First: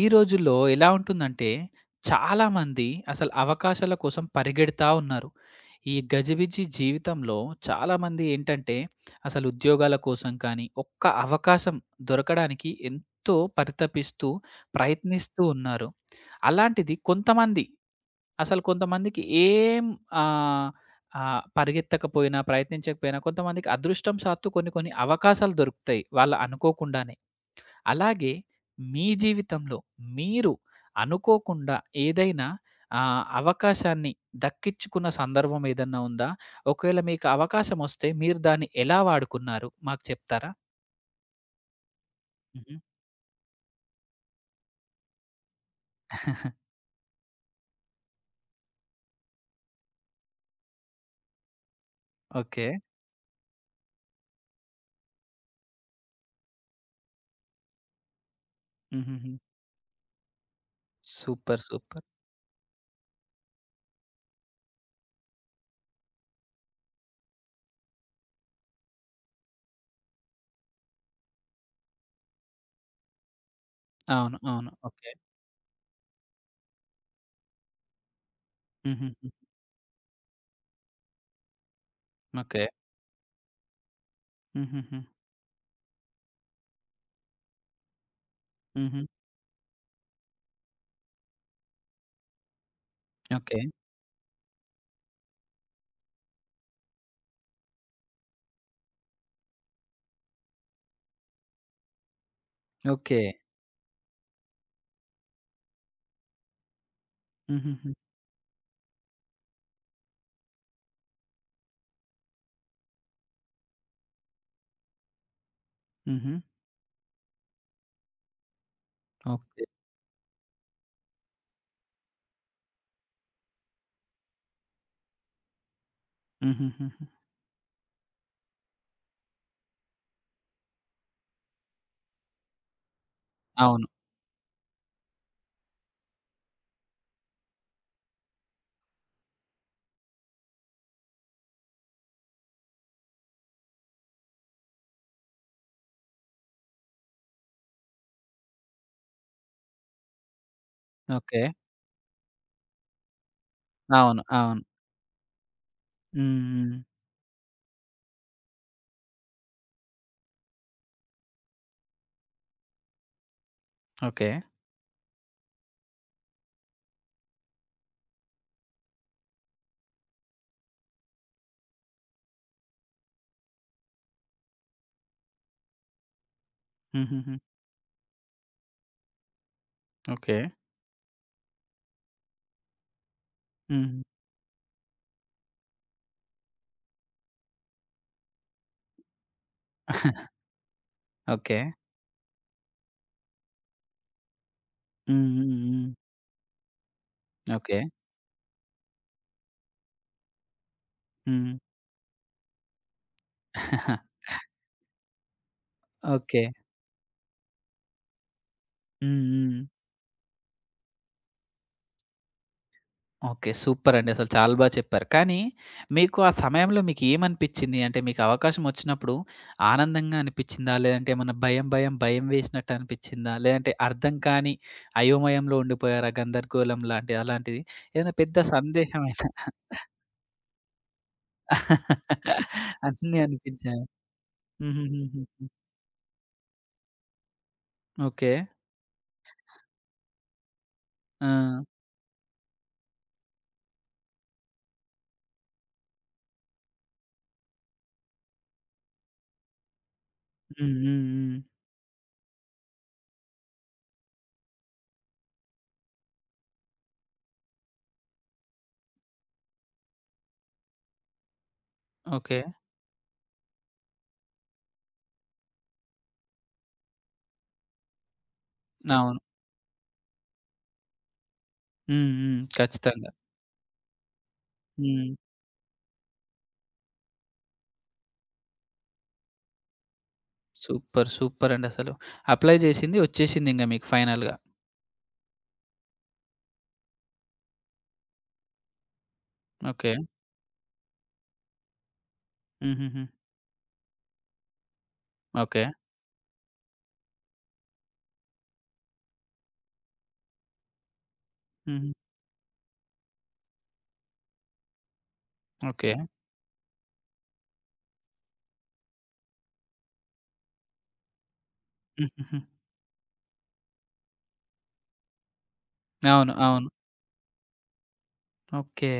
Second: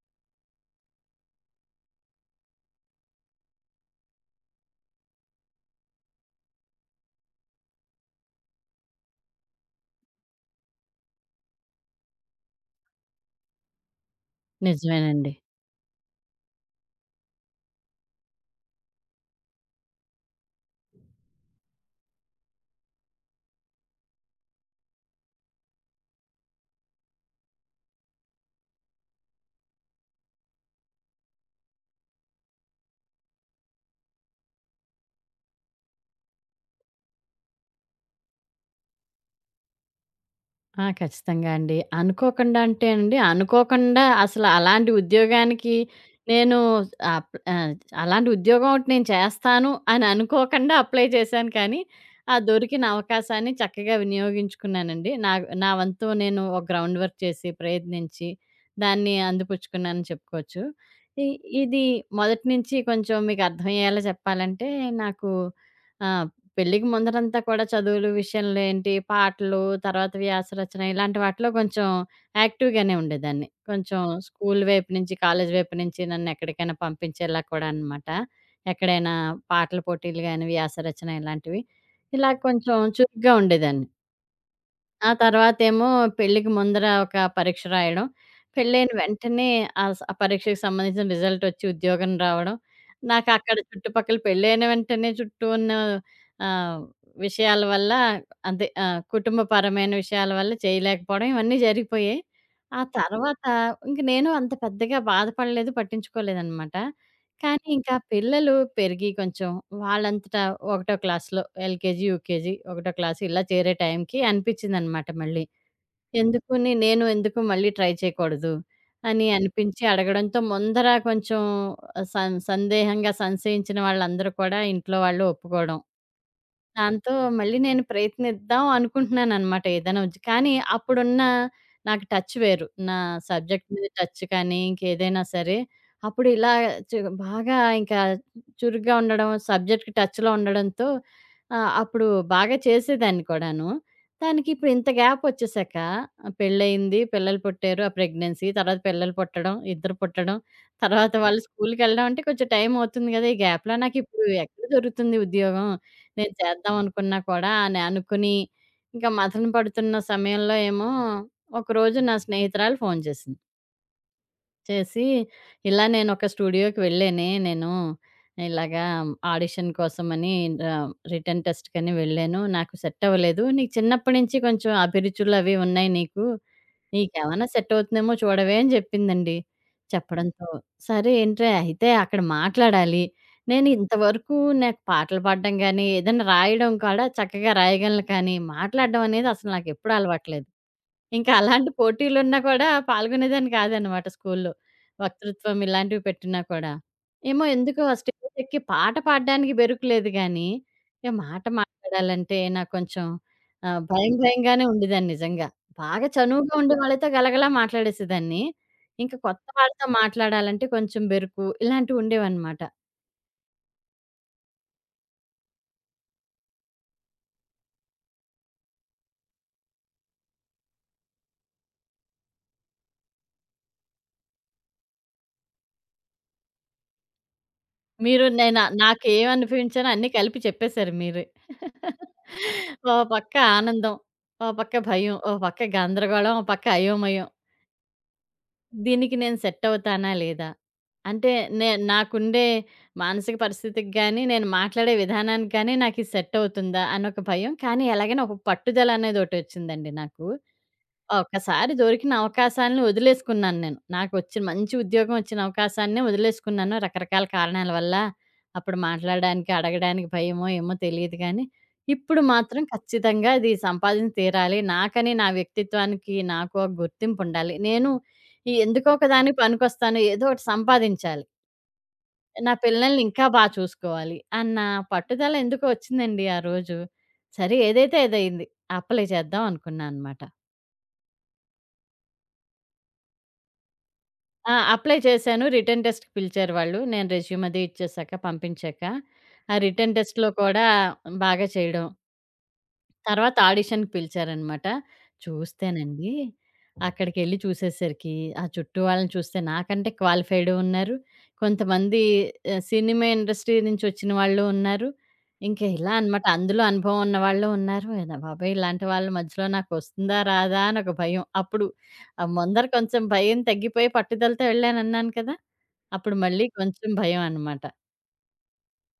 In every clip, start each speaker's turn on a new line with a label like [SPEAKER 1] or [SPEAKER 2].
[SPEAKER 1] ఈ రోజుల్లో ఎలా ఉంటుందంటే, చాలామంది అసలు అవకాశాల కోసం పరిగెడతా ఉన్నారు. ఈ గజిబిజి జీవితంలో చాలామంది ఏంటంటే, అసలు ఉద్యోగాల కోసం కానీ, ఒక్క అవకాశం దొరకడానికి ఎంతో పరితపిస్తూ,
[SPEAKER 2] నిజమేనండి.
[SPEAKER 1] ప్రయత్నిస్తూ ఉన్నారు. అలాంటిది కొంతమంది, అసలు కొంతమందికి ఏం ఆహ్, పరిగెత్తకపోయినా, ప్రయత్నించకపోయినా కొంతమందికి అదృష్టం సాత్తు కొన్ని కొన్ని అవకాశాలు దొరుకుతాయి. వాళ్ళు అనుకోకుండానే. అలాగే మీ జీవితంలో మీరు అనుకోకుండా ఏదైనా అవకాశాన్ని దక్కించుకున్న సందర్భం ఏదన్నా ఉందా? ఒకవేళ మీకు అవకాశం వస్తే మీరు దాన్ని ఎలా వాడుకున్నారు? మాకు చెప్తారా?
[SPEAKER 2] ఆ! ఖచ్చితంగా అండి. అనుకోకుండా
[SPEAKER 1] హుహు.
[SPEAKER 2] అంటే అండి, అనుకోకుండా అసలు అలాంటి ఉద్యోగానికి నేను అప్ ఆహ్, అలాంటి ఉద్యోగం ఒకటి నేను చేస్తాను అని అనుకోకుండా అప్లై చేశాను కానీ, ఆ
[SPEAKER 1] ఓకే.
[SPEAKER 2] దొరికిన అవకాశాన్ని చక్కగా వినియోగించుకున్నానండి. నా నా వంతు నేను ఒక గ్రౌండ్ వర్క్ చేసి, ప్రయత్నించి దాన్ని
[SPEAKER 1] హుహుహు.
[SPEAKER 2] అందిపుచ్చుకున్నానని చెప్పుకోవచ్చు. ఇ
[SPEAKER 1] సూపర్.
[SPEAKER 2] ఇది
[SPEAKER 1] సూపర్.
[SPEAKER 2] మొదటి నుంచి కొంచెం మీకు అర్థమయ్యేలా చెప్పాలంటే నాకు ఆహ్, పెళ్ళికి ముందరంతా కూడా చదువులు విషయంలో ఏంటి, పాటలు, తర్వాత వ్యాస రచన ఇలాంటి వాటిలో కొంచెం యాక్టివ్‌గానే ఉండేదాన్ని. కొంచెం
[SPEAKER 1] అవును.
[SPEAKER 2] స్కూల్
[SPEAKER 1] అవును.
[SPEAKER 2] వైపు
[SPEAKER 1] ఓకే.
[SPEAKER 2] నుంచి, కాలేజీ వైపు నుంచి నన్నెక్కడికైనా పంపించేలా కూడా అనమాట.
[SPEAKER 1] హుహుహు.
[SPEAKER 2] ఎక్కడైనా పాటల పోటీలు గాని, వ్యాస రచన ఇలాంటివి. ఇలా
[SPEAKER 1] ఓకే.
[SPEAKER 2] కొంచెం చురుగ్గా ఉండేదాన్ని.
[SPEAKER 1] హుహుహు.
[SPEAKER 2] ఆ తర్వాతేమో పెళ్ళికి ముందర ఒక పరీక్ష రాయడం. పెళ్ళైన
[SPEAKER 1] హుహు.
[SPEAKER 2] వెంటనే ఆ పరీక్షకి సంబంధించిన రిజల్టొచ్చి ఉద్యోగం రావడం. నాకక్కడ
[SPEAKER 1] ఓకే.
[SPEAKER 2] చుట్టుపక్కల పెళ్ళైన వెంటనే చుట్టూ ఉన్న ఆహ్, విషయాల వల్ల అదే కుటుంబపరమైన విషయాల వల్ల చేయలేకపోవడం ఇవన్నీ జరిగిపోయాయి. ఆ
[SPEAKER 1] ఓకే.
[SPEAKER 2] తర్వాత ఇంక నేను అంత పెద్దగా బాధపడలేదు, పట్టించుకోలేదనమాట. కానీ
[SPEAKER 1] హుహుహు.
[SPEAKER 2] ఇంకా పిల్లలు పెరిగి కొంచెం వాళ్ళంతటా ఒకటో క్లాస్‌లో ఎల్‌కేజీ, యూకేజీ ఒకటో క్లాస్ ఇలా చేరే టైంకి అనిపించిందనమాట మళ్ళీ.
[SPEAKER 1] హుహు.
[SPEAKER 2] ఎందుకుని నేను ఎందుకు మళ్ళీ ట్రై చేయకూడదు అని
[SPEAKER 1] ఓకే.
[SPEAKER 2] అనిపించి అడగడంతో ముందర కొంచెం సందేహంగా సంశయించిన వాళ్ళందరూ కూడా ఇంట్లో వాళ్ళు ఒప్పుకోవడం.
[SPEAKER 1] హుహుహు.
[SPEAKER 2] దాంతో మళ్ళీ నేను ప్రయత్నిద్దాం అనుకుంటున్నాననమాట ఏదైనా కానీ అప్పుడున్న నాకు టచ్ వేరు. నా సబ్జెక్ట్
[SPEAKER 1] అవును.
[SPEAKER 2] మీద టచ్ కానీ, ఇంకేదైనా సరే, అప్పుడు ఇలా చు బాగా ఇంకా చురుగ్గా ఉండడం, సబ్జెక్ట్‌కి టచ్‌లో ఉండడంతో అప్పుడు బాగా చేసేదాన్ని కూడాను. దానికి ఇప్పుడు ఇంత గ్యాప్ వచ్చేసాక పెళ్లయింది, పిల్లలు పుట్టారు. ఆ ప్రెగ్నెన్సీ తర్వాత పిల్లలు పుట్టడం, ఇద్దరు పుట్టడం, తర్వాత వాళ్ళు
[SPEAKER 1] ఓకే.
[SPEAKER 2] స్కూల్‌కెళ్ళడం అంటే కొంచెం టైం అవుతుంది కదా! ఈ గ్యాప్‌లో
[SPEAKER 1] అవును.
[SPEAKER 2] నాకిప్పుడు
[SPEAKER 1] అవును.
[SPEAKER 2] ఎక్కడ దొరుకుతుంది ఉద్యోగం? నేను
[SPEAKER 1] హ్మ్. హ్మ్.
[SPEAKER 2] చేద్దాం అనుకున్నా కూడా అని అనుకుని, ఇంకా మథన పడుతున్న సమయంలో ఏమో, ఒకరోజు నా స్నేహితురాలు ఫోను చేసింది.
[SPEAKER 1] ఓకే.
[SPEAKER 2] చేసి, "ఇలా నేను ఒక స్టూడియోకి వెళ్ళానే నేను. ఇలాగా ఆడిషన్ కోసమని రిటన్ టెస్ట్‌కని వెళ్ళాను. నాకు సెట్ అవ్వలేదు. నీకు చిన్నప్పటి నుంచి కొంచెం అభిరుచులు అవి ఉన్నాయి నీకు"
[SPEAKER 1] హుహుహు.
[SPEAKER 2] నీకేమన్నా సెట్ అవుతుందేమో చూడవే అని చెప్పిందండి.
[SPEAKER 1] ఓకే.
[SPEAKER 2] చెప్పడంతో, సరే ఏంట్రా అయితే అక్కడ మాట్లాడాలి. నేను
[SPEAKER 1] హ్మ్.
[SPEAKER 2] ఇంతవరకు నాకు పాటలు పాడడం గానీ, ఏదైనా రాయడం కూడా చక్కగా రాయగలను కానీ, మాట్లాడడం అనేది అసలు నాకెప్పుడు అలవాట్లేదు. ఇంకా
[SPEAKER 1] ఓకే.
[SPEAKER 2] అలాంటి పోటీలున్నా కూడా పాల్గొనేదాన్ని కాదనమాట స్కూల్లో.
[SPEAKER 1] హ్మ్. హ్మ్.
[SPEAKER 2] వక్తృత్వం
[SPEAKER 1] హ్మ్.
[SPEAKER 2] ఇలాంటివి పెట్టినా కూడా. ఏమో
[SPEAKER 1] ఓకే.
[SPEAKER 2] ఎందుకో ఆ స్టేజెక్కి పాట పాడడానికి బెరుకులేదు గానీ, ఇక మాట
[SPEAKER 1] హ్మ్.
[SPEAKER 2] మాట్లాడాలంటే నాకు కొంచెం భయం భయంగానే ఉండేదాన్ని నిజంగా. బాగా
[SPEAKER 1] ఓకే.
[SPEAKER 2] చనువుగా ఉండేవాళ్ళతో గలగలా మాట్లాడేసేదాన్ని. ఇంక
[SPEAKER 1] హ్మ్.
[SPEAKER 2] కొత్త
[SPEAKER 1] హ్మ్.
[SPEAKER 2] వాళ్ళతో మాట్లాడాలంటే కొంచెం బెరుకు ఇలాంటివి ఉండేవనమాట.
[SPEAKER 1] ఓకే. సూపరండి. అసలు చాలా బా చెప్పారు. కానీ మీకు ఆ సమయంలో మీకేమనిపిచ్చింది? అంటే మీకు అవకాశం వచ్చినప్పుడు ఆనందంగా అనిపిచ్చిందా? లేదంటే ఏమన్నా భయం, భయం, భయం వేసినట్టు అనిపిచ్చిందా? లేదంటే అర్థం కాని అయోమయంలో ఉండిపోయారా? గందరగోళం లాంటి అలాంటిది ఏదైనా
[SPEAKER 2] మీరు
[SPEAKER 1] పెద్ద
[SPEAKER 2] నేనా
[SPEAKER 1] సందేహమైన
[SPEAKER 2] నాకేమనిపించానో అన్నీ కలిపి చెప్పేశారు మీరే. ఓ
[SPEAKER 1] అన్నీ
[SPEAKER 2] పక్క
[SPEAKER 1] అనిపించాయా?
[SPEAKER 2] ఆనందం, ఓ పక్క భయం, ఓ
[SPEAKER 1] హుహుహుహుహు.
[SPEAKER 2] పక్క గందరగోళం, ఓ పక్క అయోమయం.
[SPEAKER 1] ఓకే.
[SPEAKER 2] దీనికి నేను
[SPEAKER 1] స్
[SPEAKER 2] సెట్ అవుతానా? లేదా?
[SPEAKER 1] ఆ!
[SPEAKER 2] అంటే నాకుండే మానసిక పరిస్థితికి గానీ, నేను మాట్లాడే విధానానికి గానీ నాకిది సెట్ అవుతుందా? అనొక భయం. కానీ ఎలాగైనా ఒక పట్టుదల అనేదోటొచ్చిందండి నాకు.
[SPEAKER 1] హ్మ్. హ్మ్. హ్మ్.
[SPEAKER 2] ఒక్కసారి దొరికిన అవకాశాలను వదిలేసుకున్నాను నేను. నాకొచ్చిన మంచి ఉద్యోగం వచ్చిన అవకాశాన్నే వదిలేసుకున్నాను రకరకాల కారణాల వల్ల. అప్పుడు మాట్లాడడానికి, అడగడానికి భయమో, ఏమో తెలీదు గానీ, ఇప్పుడు
[SPEAKER 1] ఓకే.
[SPEAKER 2] మాత్రం ఖచ్చితంగా ఇది సంపాదించి తీరాలి. నాకని, నా వ్యక్తిత్వానికి నాకు ఒక గుర్తింపుండాలి. నేను ఎందుకో
[SPEAKER 1] అవును.
[SPEAKER 2] ఒకదానికి పనికొస్తాను. ఏదో ఒకటి సంపాదించాలి.
[SPEAKER 1] హ్మ్. హ్మ్.
[SPEAKER 2] నా పిల్లల్ని
[SPEAKER 1] ఖచ్చితంగా.
[SPEAKER 2] ఇంకా బా చూసుకోవాలి అన్న
[SPEAKER 1] హ్మ్.
[SPEAKER 2] పట్టుదల ఎందుకో వచ్చిందండి ఆ రోజు. సరే ఏదైతే అదయింది. అప్లై చేద్దాం అనుకున్నా అనమాట.
[SPEAKER 1] సూపర్. సూపరండి అసలు. అప్లై చేసింది వచ్చేసిందింక మీకు ఫైనల్‌గా.
[SPEAKER 2] ఆ! అప్లై చేశాను. రిటన్ టెస్ట్‌కి పిలిచారు వాళ్ళు. నేను రెజ్యూమ్ అది ఇచ్చేసాక, పంపించాక, ఆ
[SPEAKER 1] ఓకే.
[SPEAKER 2] రిటన్ టెస్ట్‌లో కూడా బాగా చేయడం.
[SPEAKER 1] హుహుహు.
[SPEAKER 2] తర్వాత ఆడిషన్‌కి పిలిచారనమాట.
[SPEAKER 1] ఓకే.
[SPEAKER 2] చూస్తేనండి అక్కడికెళ్ళి చూసేసరికి ఆ చుట్టూ వాళ్ళని చూస్తే నాకంటే క్వాలిఫైడ్ ఉన్నారు.
[SPEAKER 1] హుహు.
[SPEAKER 2] కొంతమంది సినిమా ఇండస్ట్రీ నుంచి వచ్చిన వాళ్ళు ఉన్నారు. ఇంక ఇలా
[SPEAKER 1] ఓకే.
[SPEAKER 2] అనమాట. అందులో అనుభవం ఉన్న వాళ్ళు ఉన్నారు. ఎద బాబోయ్! ఇలాంటి వాళ్ళ మధ్యలో నాకొస్తుందా? రాదా? అని ఒక భయం. అప్పుడు
[SPEAKER 1] హుహుహు.
[SPEAKER 2] ముందర కొంచెం భయం తగ్గిపోయి పట్టుదలతో వెళ్ళానన్నాను కదా! అప్పుడు
[SPEAKER 1] అవును.
[SPEAKER 2] మళ్ళీ
[SPEAKER 1] అవును.
[SPEAKER 2] కొంచెం భయం అనమాట.
[SPEAKER 1] ఓకే.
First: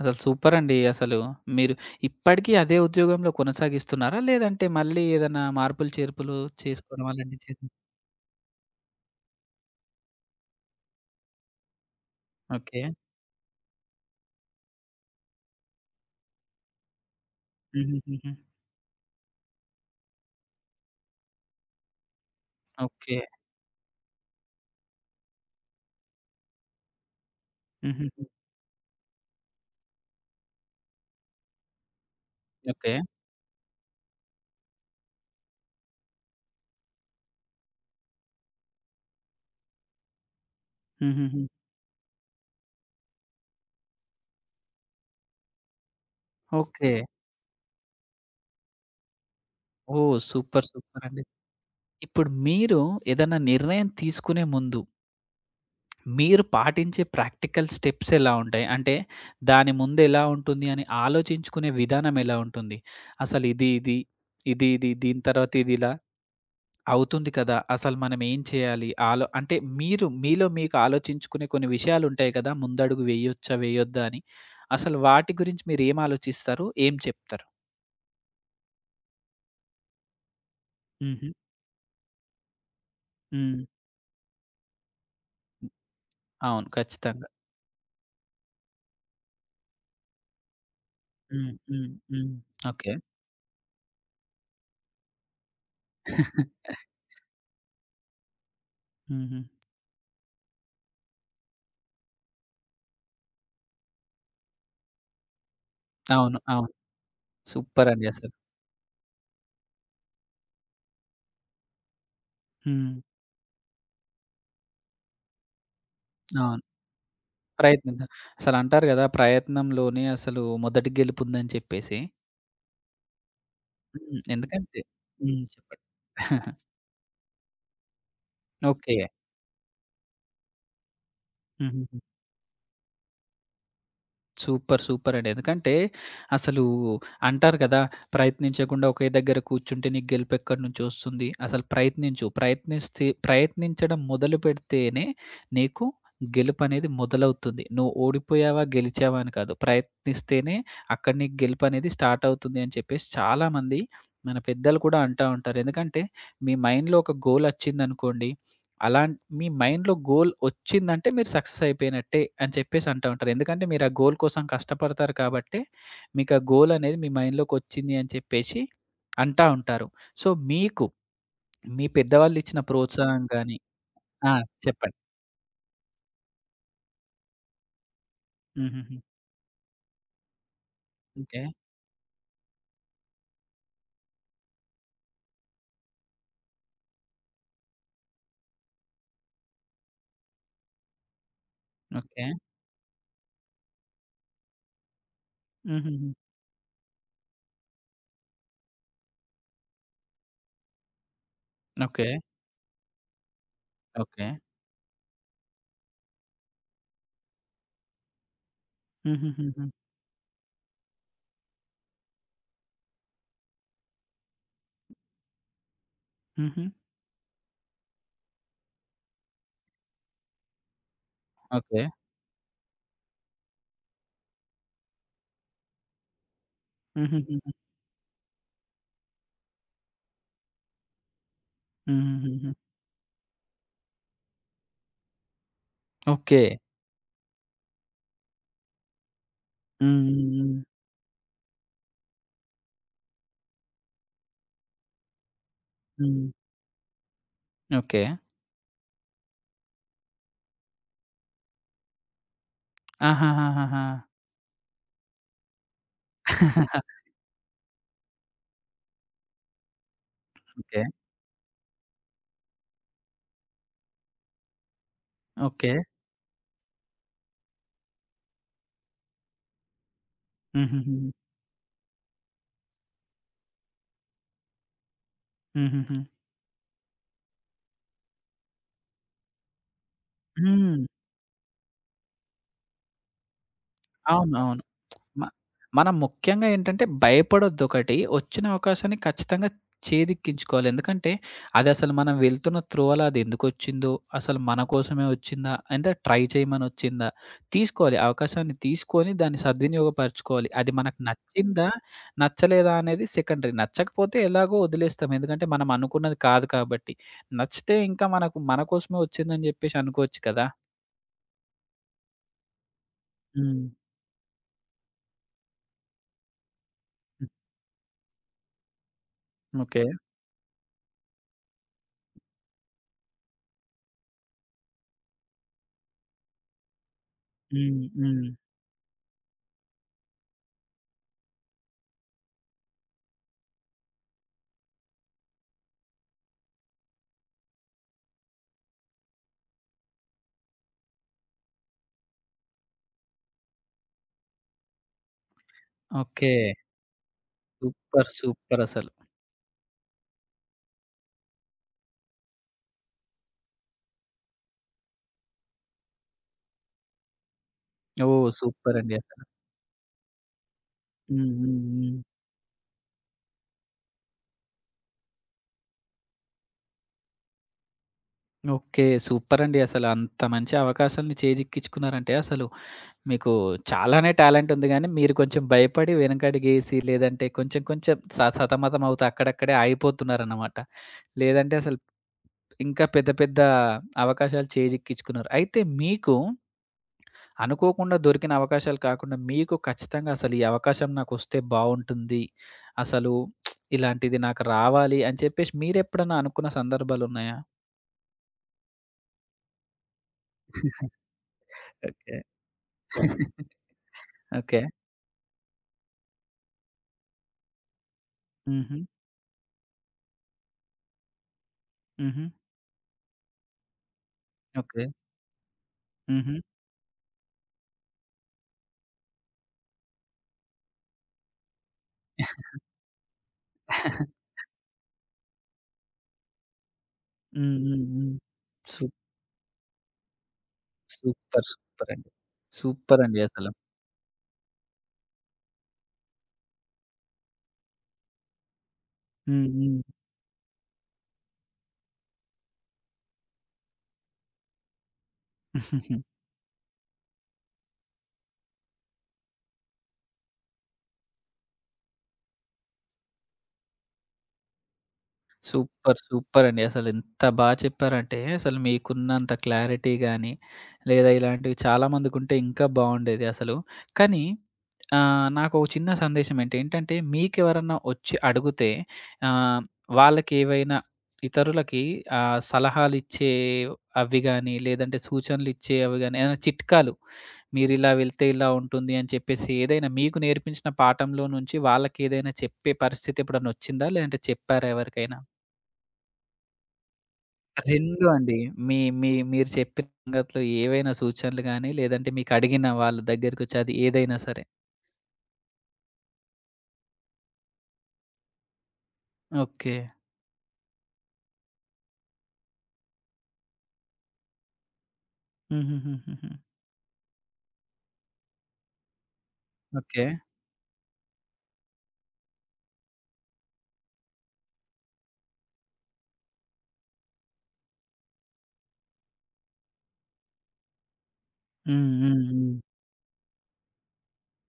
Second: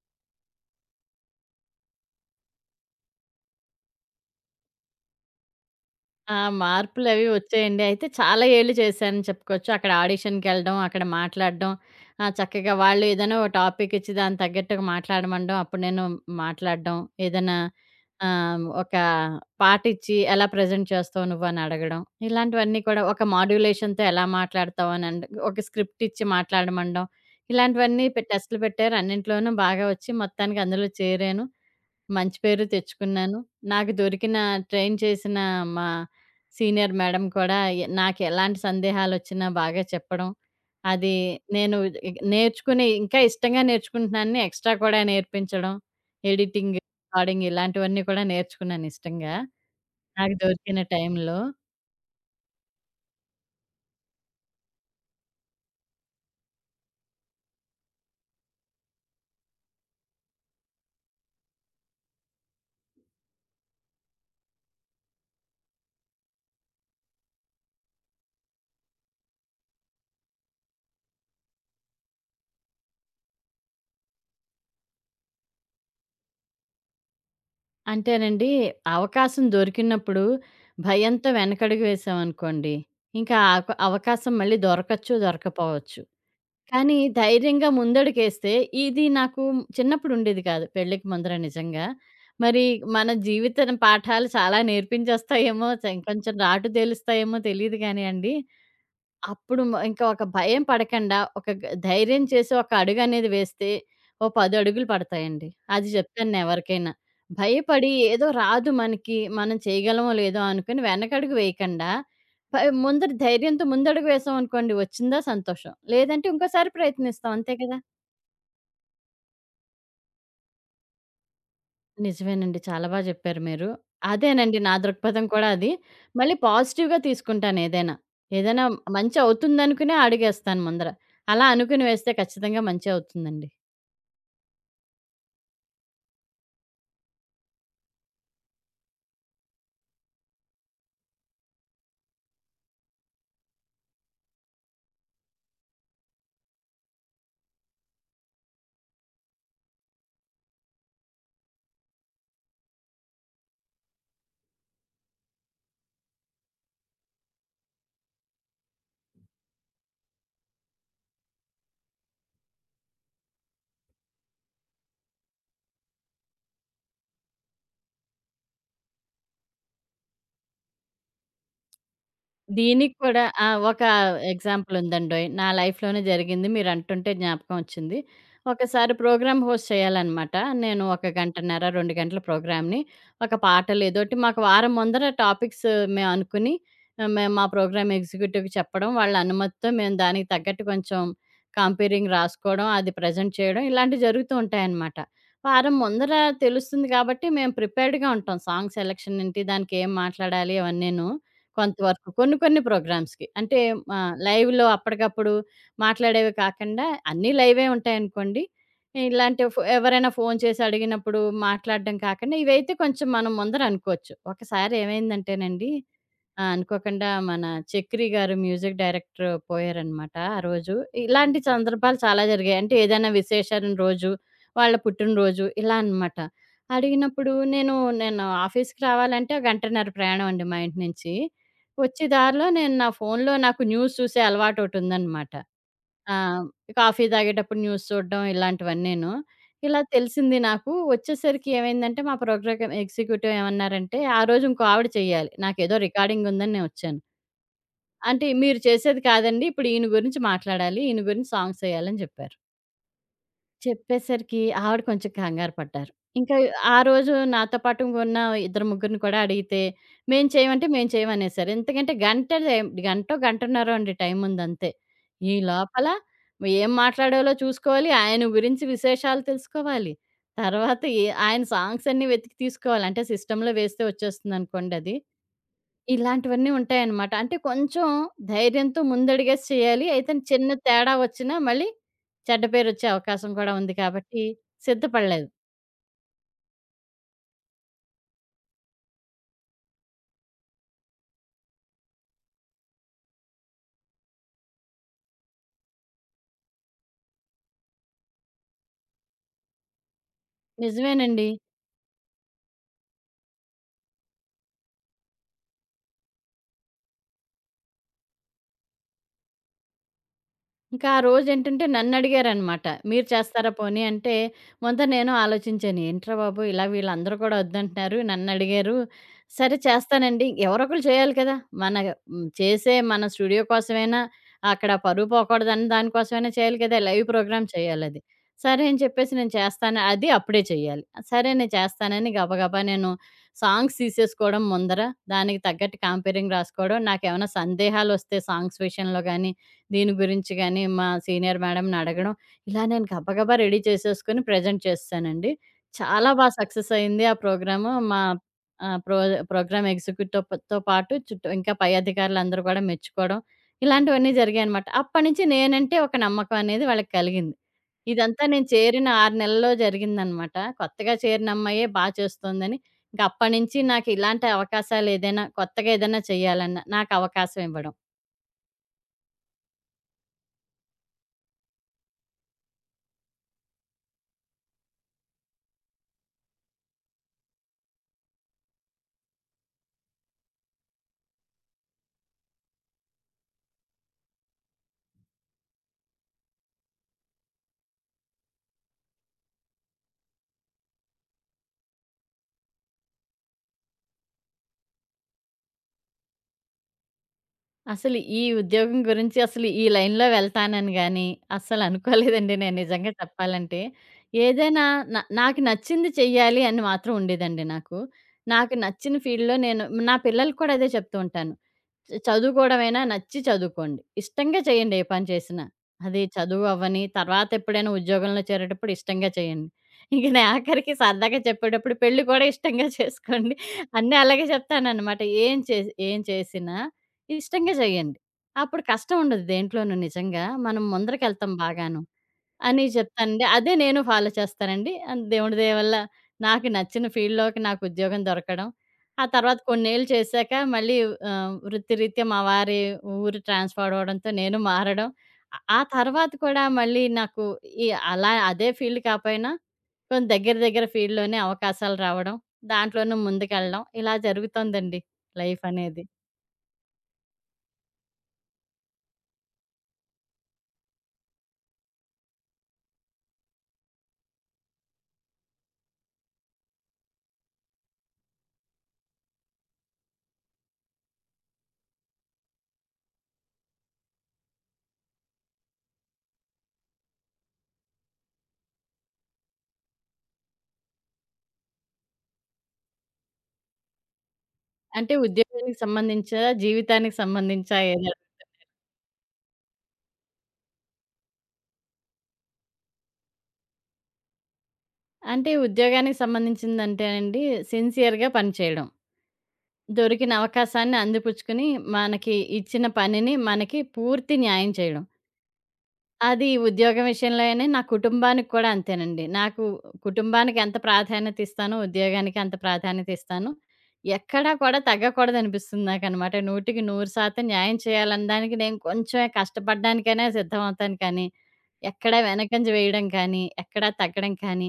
[SPEAKER 1] అసలు సూపరండి అసలు. మీరు ఇప్పటికి అదే ఉద్యోగంలో కొనసాగిస్తున్నారా? లేదంటే మళ్ళీ ఏదైనా మార్పులు, చేర్పులు
[SPEAKER 2] ఆ!
[SPEAKER 1] చేసుకోవడం
[SPEAKER 2] మార్పులవి
[SPEAKER 1] అలాంటివి చేసి
[SPEAKER 2] వచ్చాయండి. అయితే చాలా ఏళ్ళు చేశాను చెప్పుకోవచ్చు. అక్కడ ఆడిషన్‌కెళ్ళడం, అక్కడ మాట్లాడడం, చక్కగా
[SPEAKER 1] ఓకే.
[SPEAKER 2] వాళ్ళు ఏదైనా ఓ టాపిక్ ఇచ్చి దానికి తగ్గట్టుగా మాట్లాడమనడం, అప్పుడు నేను మాట్లాడడం. ఏదైనా
[SPEAKER 1] హుహుహుహు.
[SPEAKER 2] ఒక పాట ఇచ్చి ఎలా ప్రెజెంట్ చేస్తావు నువ్వు అని అడగడం. ఇలాంటివన్నీ కూడా
[SPEAKER 1] ఓకే.
[SPEAKER 2] ఒక మాడ్యులేషన్‌తో ఎలా మాట్లాడతావు అని అండ్ ఒక స్క్రిప్ట్ ఇచ్చి మాట్లాడమనడం. ఇలాంటివన్నీ
[SPEAKER 1] హుహుహు.
[SPEAKER 2] టెస్ట్‌లు పెట్టారు. అన్నింట్లోనూ బాగా వచ్చి మొత్తానికి అందులో చేరాను. మంచి పేరు
[SPEAKER 1] ఓకే.
[SPEAKER 2] తెచ్చుకున్నాను. నాకు దొరికిన ట్రైన్ చేసిన మా సీనియర్ మేడం కూడా నాకు ఎలాంటి సందేహాలొచ్చినా బాగా చెప్పడం. అది
[SPEAKER 1] హుహుహు.
[SPEAKER 2] నేను నేర్చుకుని ఇంకా ఇష్టంగా నేర్చుకుంటున్నానని ఎక్స్‌ట్రా కూడా నేర్పించడం. Editing,
[SPEAKER 1] okay.
[SPEAKER 2] రికార్డింగ్ ఇలాంటివన్నీ కూడా నేర్చుకున్నాను ఇష్టంగా.
[SPEAKER 1] ఓహ్!
[SPEAKER 2] నాకు
[SPEAKER 1] సూపర్.
[SPEAKER 2] దొరికిన
[SPEAKER 1] సూపరండి.
[SPEAKER 2] టైంలో.
[SPEAKER 1] ఇప్పుడు మీరు ఏదైనా నిర్ణయం తీసుకునే ముందు మీరు పాటించే ప్రాక్టికల్ స్టెప్స్ ఎలా ఉంటాయి? అంటే దాని ముందు ఎలా ఉంటుంది అని ఆలోచించుకునే విధానం ఎలా ఉంటుంది? అసలు ఇది ఇది, ఇది ఇది, దీని తర్వాత ఇది ఇలా అవుతుంది కదా! అసలు మనం ఏం చేయాలి? అంటే మీరు మీలో మీకు ఆలోచించుకునే కొన్ని విషయాలు ఉంటాయి కదా! ముందడుగు వేయొచ్చా? వేయొద్దా? అని. అసలు వాటి గురించి మీరు ఏం ఆలోచిస్తారు? ఏం చెప్తారు?
[SPEAKER 2] అంటేనండి అవకాశం దొరికినప్పుడు
[SPEAKER 1] హుహు.
[SPEAKER 2] భయంతో వెనకడుగు వేసామనుకోండి, ఇంకా
[SPEAKER 1] హ్మ్.
[SPEAKER 2] అవకాశం మళ్ళీ దొరకచ్చు, దొరకపోవచ్చు.
[SPEAKER 1] అవును.
[SPEAKER 2] కానీ
[SPEAKER 1] ఖచ్చితంగా.
[SPEAKER 2] ధైర్యంగా ముందడుగేస్తే ఇది నాకు చిన్నప్పుడు ఉండేది కాదు. పెళ్ళికి ముందర
[SPEAKER 1] హ్మ్.
[SPEAKER 2] నిజంగా.
[SPEAKER 1] హ్మ్. హ్మ్.
[SPEAKER 2] మరి
[SPEAKER 1] ఓకే.
[SPEAKER 2] మన జీవితం పాఠాలు చాలా నేర్పించేస్తాయేమో, కొంచెం రాటు తేలుస్తాయేమో తెలీదు గానియండి.
[SPEAKER 1] హుహు.
[SPEAKER 2] అప్పుడు ఇంకా ఒక భయం పడకండా, ఒక ధైర్యం చేసి ఒక అడుగనేది వేస్తే, ఓ 10 అడుగులు పడతాయండి. అది చెప్తాను
[SPEAKER 1] అవును. అవును.
[SPEAKER 2] నేనెవరికైనా.
[SPEAKER 1] సూపర్
[SPEAKER 2] భయపడి
[SPEAKER 1] అండి
[SPEAKER 2] ఏదో
[SPEAKER 1] అసలు.
[SPEAKER 2] రాదు మనకి, మనం చేయగలమో లేదో అనుకుని వెనకడుగు వేయకండా,
[SPEAKER 1] హ్మ్.
[SPEAKER 2] ముందర ధైర్యంతో ముందడుగు వేసామనుకోండి, వచ్చిందా సంతోషం. లేదంటే
[SPEAKER 1] అవును.
[SPEAKER 2] ఇంకోసారి ప్రయత్నిస్తాం అంతే కదా!
[SPEAKER 1] ప్రయత్నిద్దాం. అసలంటారు గదా! ప్రయత్నంలోనే అసలు మొదటి గెలుపుందని చెప్పేసి.
[SPEAKER 2] నిజమేనండి. చాలా బా జెప్పారు మీరు.
[SPEAKER 1] హ్మ్.
[SPEAKER 2] అదేనండి నా
[SPEAKER 1] ఎందుకంటే
[SPEAKER 2] దృక్పథం
[SPEAKER 1] హ్మ్.
[SPEAKER 2] కూడా అది.
[SPEAKER 1] చెప్పండి.
[SPEAKER 2] మళ్ళీ పాజిటివ్‌గా తీసుకుంటాను ఏదైనా. ఏదైనా
[SPEAKER 1] ఓకే.
[SPEAKER 2] మంచి అవుతుందనుకునే అడుగేస్తాను ముందర. అలా అనుకుని
[SPEAKER 1] హుహు.
[SPEAKER 2] వేస్తే ఖచ్చితంగా మంచే అవుతుందండి.
[SPEAKER 1] సూపర్. సూపరండి. ఎందుకంటే అసలు అంటారు కదా! ప్రయత్నించకుండా ఒకే దగ్గర కూర్చుంటే నీకు గెలుపెక్కడి నుంచొస్తుంది. అసలు ప్రయత్నించు. ప్రయత్నిస్తే ప్రయత్నించడం మొదలుపెడితేనే నీకు గెలుపనేది మొదలవుతుంది. నువ్వు ఓడిపోయావా, గెలిచావా అని కాదు. ప్రయత్నిస్తేనే అక్కడ నీకు గెలుపనేది స్టార్ట్ అవుతుంది అని చెప్పేసి చాలామంది మన పెద్దలు కూడా అంటా ఉంటారు. ఎందుకంటే మీ మైండ్‌లో ఒక గోల్ అచ్చిందనుకోండి మీ మైండ్‌లో గోల్ ఒచ్చిందంటే మీరు సక్సెస్ అయిపోయినట్టే అని చెప్పేసి అంటా ఉంటారు. ఎందుకంటే మీరు ఆ గోల్ కోసం కష్టపడతారు కాబట్టే, మీకు ఆ గోల్ అనేది మీ మైండ్‌లోకొచ్చింది అని చెప్పేసి అంటా ఉంటారు. సో, మీకు మీ పెద్దవాళ్ళు ఇచ్చిన
[SPEAKER 2] దీనికి కూడా
[SPEAKER 1] ప్రోత్సాహం
[SPEAKER 2] ఆ!
[SPEAKER 1] గాని
[SPEAKER 2] ఒక
[SPEAKER 1] ఆ!
[SPEAKER 2] ఎగ్జాంపుల్
[SPEAKER 1] చెప్పండి.
[SPEAKER 2] ఉందండోయ్. నా లైఫ్‌లోనే జరిగింది. మీరంటుంటే జ్ఞాపకం వచ్చింది. ఒకసారి
[SPEAKER 1] హుహుహు.
[SPEAKER 2] ప్రోగ్రామ్ హోస్ట్ చేయాలనమాట. నేను ఒక
[SPEAKER 1] ఓకే.
[SPEAKER 2] గంటన్నర, 2 గంటల ప్రోగ్రామ్‌ని ఒక పాటలు ఏదోటి మాకు వారం ముందర టాపిక్స్ మేము అనుకుని మేము మా ప్రోగ్రామ్ ఎగ్జిక్యూటివ్‌కి చెప్పడం, వాళ్ళ అనుమతితో మేము దానికి తగ్గట్టు కొంచెం కంపేరింగ్
[SPEAKER 1] ఓకే.
[SPEAKER 2] రాసుకోవడం, అది ప్రెజెంట్ చేయడం ఇలాంటివి జరుగుతూ ఉంటాయనమాట. వారం
[SPEAKER 1] హుహుహు.
[SPEAKER 2] ముందర తెలుస్తుంది కాబట్టి మేము ప్రిపేర్డ్‌గా ఉంటాం. సాంగ్ సెలక్షన్ ఏంటి, దానికి ఏం మాట్లాడాలి అవన్నీను.
[SPEAKER 1] ఓకే.
[SPEAKER 2] కొంతవరకు. కొన్ని కొన్ని ప్రోగ్రామ్స్‌కి. అంటే
[SPEAKER 1] ఓకే.
[SPEAKER 2] లైవ్‌లో అప్పటికప్పుడు మాట్లాడేవి కాకుండా అన్నీ లైవే ఉంటాయనుకోండి. ఇలాంటి
[SPEAKER 1] హుహుహుహు.
[SPEAKER 2] ఎవరైనా ఫోన్ చేసి అడిగినప్పుడు మాట్లాడడం కాకుండా ఇవైతే కొంచెం మనం ముందర అనుకోవచ్చు. ఒకసారి ఏమైందంటేనండి
[SPEAKER 1] హుహు.
[SPEAKER 2] అనుకోకుండా మన 'చక్రి' గారు మ్యూజిక్ డైరెక్టర్ పోయారనమాట ఆ రోజు. ఇలాంటి
[SPEAKER 1] ఓకే.
[SPEAKER 2] సందర్భాలు చాలా జరిగాయి. అంటే ఏదైనా విశేషాల రోజు, వాళ్ళ పుట్టినరోజు ఇలా అనమాట. అడిగినప్పుడు
[SPEAKER 1] హుహుహుహు.
[SPEAKER 2] నేను నేను ఆఫీస్‌కి రావాలంటే ఒక గంటన్నర ప్రయాణం అండి మా ఇంటి నుంచి. వచ్చే దారిలో
[SPEAKER 1] హుహుహుహు.
[SPEAKER 2] నేను నా ఫోన్‌లో నాకు న్యూస్ చూసే అలవాటోటుందనమాట.
[SPEAKER 1] ఓకే.
[SPEAKER 2] ఆహ్, కాఫీ తాగేటప్పుడు న్యూస్ చూడడం ఇలాంటివన్నీను. ఇలా
[SPEAKER 1] హ్మ్. హ్మ్.
[SPEAKER 2] తెలిసింది
[SPEAKER 1] హ్మ్.
[SPEAKER 2] నాకు. వచ్చేసరికి ఏమైందంటే మా ప్రోగ్రామ్ ఎగ్జిక్యూటివ్ ఏమన్నారంటే, "ఆ రోజు ఇంకో ఆవిడ చేయాలి. నాకేదో
[SPEAKER 1] హ్మ్.
[SPEAKER 2] రికార్డింగ్ ఉందని నేనొచ్చాను."
[SPEAKER 1] ఓకే.
[SPEAKER 2] అంటే, "మీరు చేసేది కాదండి. ఇప్పుడు ఈయన గురించి మాట్లాడాలి. ఈయన గురించి సాంగ్స్ ఎయ్యాలని" చెప్పారు.
[SPEAKER 1] ఆహాహాహాహా!
[SPEAKER 2] చెప్పేసరికి ఆవిడ కొంచెం కంగారు పడ్డారు. ఇంకా ఆ రోజు నాతో పాటు ఉన్న ఇద్దరు ముగ్గురిని కూడా అడిగితే, "మేము చేయమంటే
[SPEAKER 1] ఓకే.
[SPEAKER 2] మేము చేయమనేసారు." ఎందుకంటే గంట టైం గంటో, గంటన్నరో అండి టైం ఉందంతే. ఈ
[SPEAKER 1] ఓకే.
[SPEAKER 2] లోపల ఏం మాట్లాడాలో చూసుకోవాలి, ఆయన గురించి విశేషాలు తెలుసుకోవాలి. తర్వాత
[SPEAKER 1] హుహుహుహు.
[SPEAKER 2] ఆయన సాంగ్స్ అన్నీ వెతికి తీసుకోవాలి. అంటే సిస్టమ్‌లో వేస్తే వచ్చేస్తుందనుకోండి అది.
[SPEAKER 1] హుహుహు.
[SPEAKER 2] ఇలాంటివన్నీ ఉంటాయన్నమాట. అంటే కొంచెం ధైర్యంతో ముందడుగేసి చేయాలి. అయితే చిన్న
[SPEAKER 1] హ్మ్.
[SPEAKER 2] తేడా వచ్చినా మళ్ళీ చెడ్డ పేరొచ్చే అవకాశం కూడా ఉంది కాబట్టి
[SPEAKER 1] అవును. అవును. మ
[SPEAKER 2] సిద్ధపడలేదు.
[SPEAKER 1] మనం ముఖ్యంగా ఏంటంటే భయపడొద్దొకటి. వచ్చిన అవకాశాన్ని ఖచ్చితంగా చేదిక్కించుకోవాలి. ఎందుకంటే అదసలు మనం వెళ్తున్న త్రోవలో అదెందుకొచ్చిందో, అసలు మన కోసమే వచ్చిందా? అంటే ట్రై చేయమనొచ్చిందా? తీసుకోవాలి. అవకాశాన్ని తీసుకొని దాన్ని సద్వినియోగపరచుకోవాలి. అది మనకు
[SPEAKER 2] నిజమేనండి.
[SPEAKER 1] నచ్చిందా? నచ్చలేదా? అనేది సెకండరీ. నచ్చకపోతే ఎలాగో వదిలేస్తాం. ఎందుకంటే మనం అనుకున్నది కాదు కాబట్టి. నచ్చితే ఇంకా మనకు మన కోసమే వచ్చిందని జెప్పేసి అనుకోవచ్చు కదా!
[SPEAKER 2] ఇంకా ఆ రోజేంటంటే నన్నడిగారనమాట. "మీరు చేస్తారా
[SPEAKER 1] హ్మ్.
[SPEAKER 2] పోనీ" అంటే, ముందు నేను ఆలోచించాను. ఏంట్రా బాబు! ఇలా వీళ్ళందరూ కూడా వద్దంటున్నారు. నన్నడిగారు. సరే
[SPEAKER 1] ఓకే.
[SPEAKER 2] చేస్తానండి. ఎవరొకళ్ళు చేయాలి కదా! మన చేసే మన స్టూడియో కోసమైనా, అక్కడ పరువు పోకూడదన్న దానికోసమైనా చేయాలి కదా! లైవ్ ప్రోగ్రామ్
[SPEAKER 1] హ్మ్.
[SPEAKER 2] చేయాలది.
[SPEAKER 1] హ్మ్.
[SPEAKER 2] సరే అని చెప్పేసి నేను చేస్తాను. అది అప్పుడే చేయాలి. సరే నేను చేస్తానని గబగబా నేను సాంగ్స్ తీసేసుకోవడం ముందర, దానికి తగ్గట్టు కాంపేరింగ్ రాసుకోవడం, నాకేమైనా సందేహాలొస్తే సాంగ్స్ విషయంలో గాని దీని గురించి గాని, మా సీనియర్ మేడంని అడగడం, ఇలా నేను గబగబా రెడీ చేసేసుకొని ప్రెజెంట్ చేసేసానండి. చాలా బా
[SPEAKER 1] ఓకే.
[SPEAKER 2] సక్సెస్ అయింది ఆ ప్రోగ్రాము. మా
[SPEAKER 1] సూపర్.
[SPEAKER 2] ఆహ్,
[SPEAKER 1] సూపరసలు.
[SPEAKER 2] ప్రో ప్రోగ్రామ్ ఎగ్జిక్యూటివ్‌తో పాటు చుట్టూ ఇంకా పై అధికారులందరూ కూడా మెచ్చుకోవడం, ఇలాంటివన్నీ జరిగాయనమాట. అప్పటినుంచి నేనంటే ఒక నమ్మకం అనేది వాళ్ళకి కలిగింది. ఇదంతా
[SPEAKER 1] ఓహ్!
[SPEAKER 2] నేను చేరిన
[SPEAKER 1] సూపరండి
[SPEAKER 2] 6
[SPEAKER 1] అసలు.
[SPEAKER 2] నెలల్లో జరిగిందనమాట. కొత్తగా
[SPEAKER 1] హ్మ్.
[SPEAKER 2] చేరిన
[SPEAKER 1] హ్మ్.
[SPEAKER 2] అమ్మాయే బా
[SPEAKER 1] హ్మ్.
[SPEAKER 2] చేస్తోందని. ఇంక అప్పటినుంచి నాకు ఇలాంటి అవకాశాలు ఏదైనా కొత్తగా ఏదైనా చేయాలన్నా నాకు అవకాశం ఇవ్వడం.
[SPEAKER 1] ఓకే. సూపరండి అసలు. అంత మంచి అవకాశాలని చేజిక్కించుకున్నారంటే అసలు మీకు చాలానే టాలెంట్ ఉంది గానీ, మీరు కొంచెం భయపడి వెనకడుగేసి లేదంటే కొంచెం కొంచెం సతమతం అవుతూ అక్కడక్కడే ఆగిపోతున్నారన్నమాట. లేదంటే అసలు ఇంకా పెద్ద పెద్ద అవకాశాలు చేజిక్కించుకున్నారు. అయితే మీకు అనుకోకుండా దొరికిన అవకాశాలు కాకుండా మీకు ఖచ్చితంగా అసలు ఈ అవకాశం నాకొస్తే బావుంటుంది. అసలు ఇలాంటిది నాకు రావాలి అని చెప్పేసి మీరెప్పుడన్నా అనుకున్న సందర్భాలున్నాయా?
[SPEAKER 2] అసలు ఈ ఉద్యోగం గురించి అసలు ఈ లైన్‌లో వెళ్తానని గాని, అస్సలు
[SPEAKER 1] ఓకే.
[SPEAKER 2] అనుకోలేదండి నేను నిజంగా చెప్పాలంటే.
[SPEAKER 1] ఓకే.
[SPEAKER 2] ఏదైనా నాకు నచ్చింది చెయ్యాలి అని మాత్రం ఉండేదండి నాకు. నాకు
[SPEAKER 1] హుహు.
[SPEAKER 2] నచ్చిన ఫీల్డ్‌లో నేను నా పిల్లలకి కూడా అదే చెప్తూ ఉంటాను.
[SPEAKER 1] హుహు.
[SPEAKER 2] చదువుకోవడమైనా నచ్చి చదువుకోండి. ఇష్టంగా చేయండి
[SPEAKER 1] ఓకే.
[SPEAKER 2] ఏ పని చేసినా. అది
[SPEAKER 1] హుహు.
[SPEAKER 2] చదువు అవ్వని, తర్వాత ఎప్పుడైనా ఉద్యోగంలో చేరేటప్పుడు ఇష్టంగా చేయండి. ఇంక నేను ఆఖరికి సరదాగా చెప్పేటప్పుడు పెళ్లి కూడా ఇష్టంగా చేసుకోండి. అన్నీ అలాగే చెప్తాననమాట. ఏం చేసి ఏం చేసినా ఇష్టంగా
[SPEAKER 1] హ్మ్. హ్మ్.
[SPEAKER 2] చేయండి.
[SPEAKER 1] హ్మ్.
[SPEAKER 2] అప్పుడు
[SPEAKER 1] సూప్
[SPEAKER 2] కష్టం ఉండదు దేంట్లోనూ నిజంగా. మనం ముందరకెళ్తాం
[SPEAKER 1] సూపర్.
[SPEAKER 2] బాగాను.
[SPEAKER 1] సూపరండి.
[SPEAKER 2] అని
[SPEAKER 1] సూపరండి
[SPEAKER 2] చెప్తానండి.
[SPEAKER 1] అసలు.
[SPEAKER 2] అదే నేను ఫాలో చేస్తానండి. దేవుడి దయ వల్ల నాకు నచ్చిన ఫీల్డ్‌లోకి నాకు ఉద్యోగం దొరకడం. ఆ తర్వాత
[SPEAKER 1] హ్మ్. హ్మ్.
[SPEAKER 2] కొన్నేళ్ళు చేశాక మళ్ళీ వృత్తిరీత్యా మా వారి ఊరు ట్రాన్స్‌ఫర్ అవ్వడంతో నేను మారడం. ఆ తర్వాత కూడా మళ్ళీ నాకు ఈ అలా అదే ఫీల్డ్ కాపోయినా కొంచెం దగ్గర దగ్గర ఫీల్డ్‌లోనే అవకాశాలు రావడం. దాంట్లోనూ ముందుకెళ్ళడం. ఇలా జరుగుతోందండి లైఫ్ అనేది.
[SPEAKER 1] సూపర్! సూపరండి. అసలెంత బా చెప్పారంటే, అసలు మీకున్నంత క్లారిటీ గానీ, లేదా ఇలాంటివి చాలా మందికుంటే ఇంకా బావుండేది అసలు. కానీ నాకొక చిన్న సందేశం ఏంటంటే, మీకెవరన్నా ఒచ్చి అడుగుతే ఆహ్, వాళ్ళకేవైనా ఇతరులకి సలహాలిచ్చే అవి గానీ, లేదంటే సూచనలిచ్చే అవి గానీ, ఏదైనా చిట్కాలు మీరిలా వెళ్తే ఇలా ఉంటుంది అని చెప్పేసి ఏదైనా మీకు నేర్పించిన పాఠంలో నుంచి వాళ్ళకేదైనా చెప్పే పరిస్థితి ఎప్పుడన్నొచ్చిందా? లేదంటే చెప్పారా
[SPEAKER 2] అంటే
[SPEAKER 1] ఎవరికైనా?
[SPEAKER 2] ఉద్యోగానికి సంబంధించా, జీవితానికి సంబంధించా ఏదైనా.
[SPEAKER 1] 2 అండి. మీ మీ మీరు చెప్పిన సంగతులు ఏవైనా సూచనలు గాని, లేదంటే మీకడిగిన వాళ్ళ దగ్గరకొచ్చి అది ఏదైనా సరే.
[SPEAKER 2] అంటే ఉద్యోగానికి సంబంధించిందంటేనండి సిన్సియర్‌గా పని చేయడం.
[SPEAKER 1] ఓకే.
[SPEAKER 2] దొరికిన అవకాశాన్ని అందిపుచ్చుకొని, మనకి ఇచ్చిన పనిని మనకి పూర్తి న్యాయం చేయడం. అది
[SPEAKER 1] హుహుహుహుహు.
[SPEAKER 2] ఉద్యోగం విషయంలో అయినా, నా కుటుంబానికి కూడా అంతేనండి. నాకు
[SPEAKER 1] ఓకే.
[SPEAKER 2] కుటుంబానికి ఎంత ప్రాధాన్యత ఇస్తానో, ఉద్యోగానికి అంత ప్రాధాన్యత ఇస్తాను. ఎక్కడా కూడా తగ్గకూడదనిపిస్తుంది నాకనమాట. 100కి 100% న్యాయం చేయాలని దానికి నేను కొంచెం కష్టపడడానికైనా సిద్ధమవుతాను కానీ,
[SPEAKER 1] హ్మ్.
[SPEAKER 2] ఎక్కడా
[SPEAKER 1] హ్మ్.
[SPEAKER 2] వెనకంజ
[SPEAKER 1] హ్మ్.
[SPEAKER 2] వేయడం కానీ, ఎక్కడా తగ్గడం కానీ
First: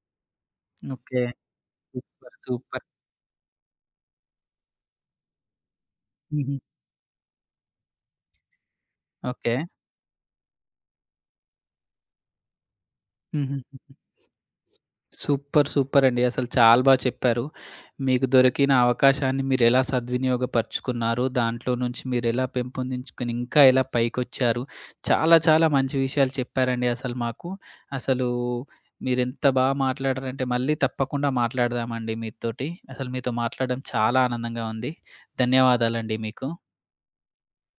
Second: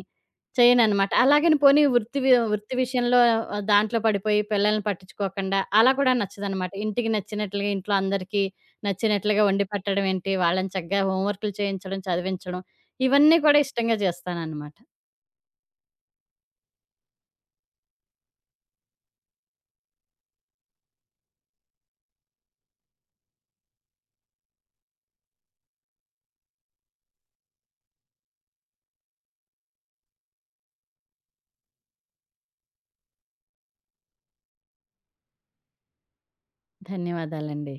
[SPEAKER 2] చేయననమాట.
[SPEAKER 1] ఓకే.
[SPEAKER 2] అలాగని పోనీ వృత్తి
[SPEAKER 1] సూపర్.
[SPEAKER 2] వృత్తి
[SPEAKER 1] సూపర్.
[SPEAKER 2] విషయంలో దాంట్లో పడిపోయి పిల్లల్ని పట్టించుకోకుండా అలా కూడా
[SPEAKER 1] హుహు.
[SPEAKER 2] నచ్చదనమాట. ఇంటికి నచ్చినట్లుగా ఇంట్లో అందరికీ నచ్చినట్లుగా
[SPEAKER 1] ఓకే.
[SPEAKER 2] వండి పెట్టడం ఏంటి, వాళ్ళని చక్కగా హోంవర్క్‌లు చేయించడం, చదివించడం ఇవన్నీ కూడా ఇష్టంగా
[SPEAKER 1] హుహుహు.
[SPEAKER 2] చేస్తాననమాట.
[SPEAKER 1] సూపర్! సూపరండి. అసలు చాలా బా చెప్పారు. మీకు దొరికిన అవకాశాన్ని మీరెలా సద్వినియోగపరుచుకున్నారు, దాంట్లో నుంచి మీరెలా పెంపొందించుకొని ఇంకా ఎలా పైకొచ్చారు. చాలా చాలా మంచి విషయాలు చెప్పారండి అసలు మాకు. అసలు మీరెంత బా మాట్లాడారంటే మళ్ళీ తప్పకుండా మాట్లాడదామండి మీతోటి. అసలు మీతో మాట్లాడడం చాలా ఆనందంగా ఉంది. ధన్యవాదాలండి మీకు.
[SPEAKER 2] ధన్యవాదాలండి.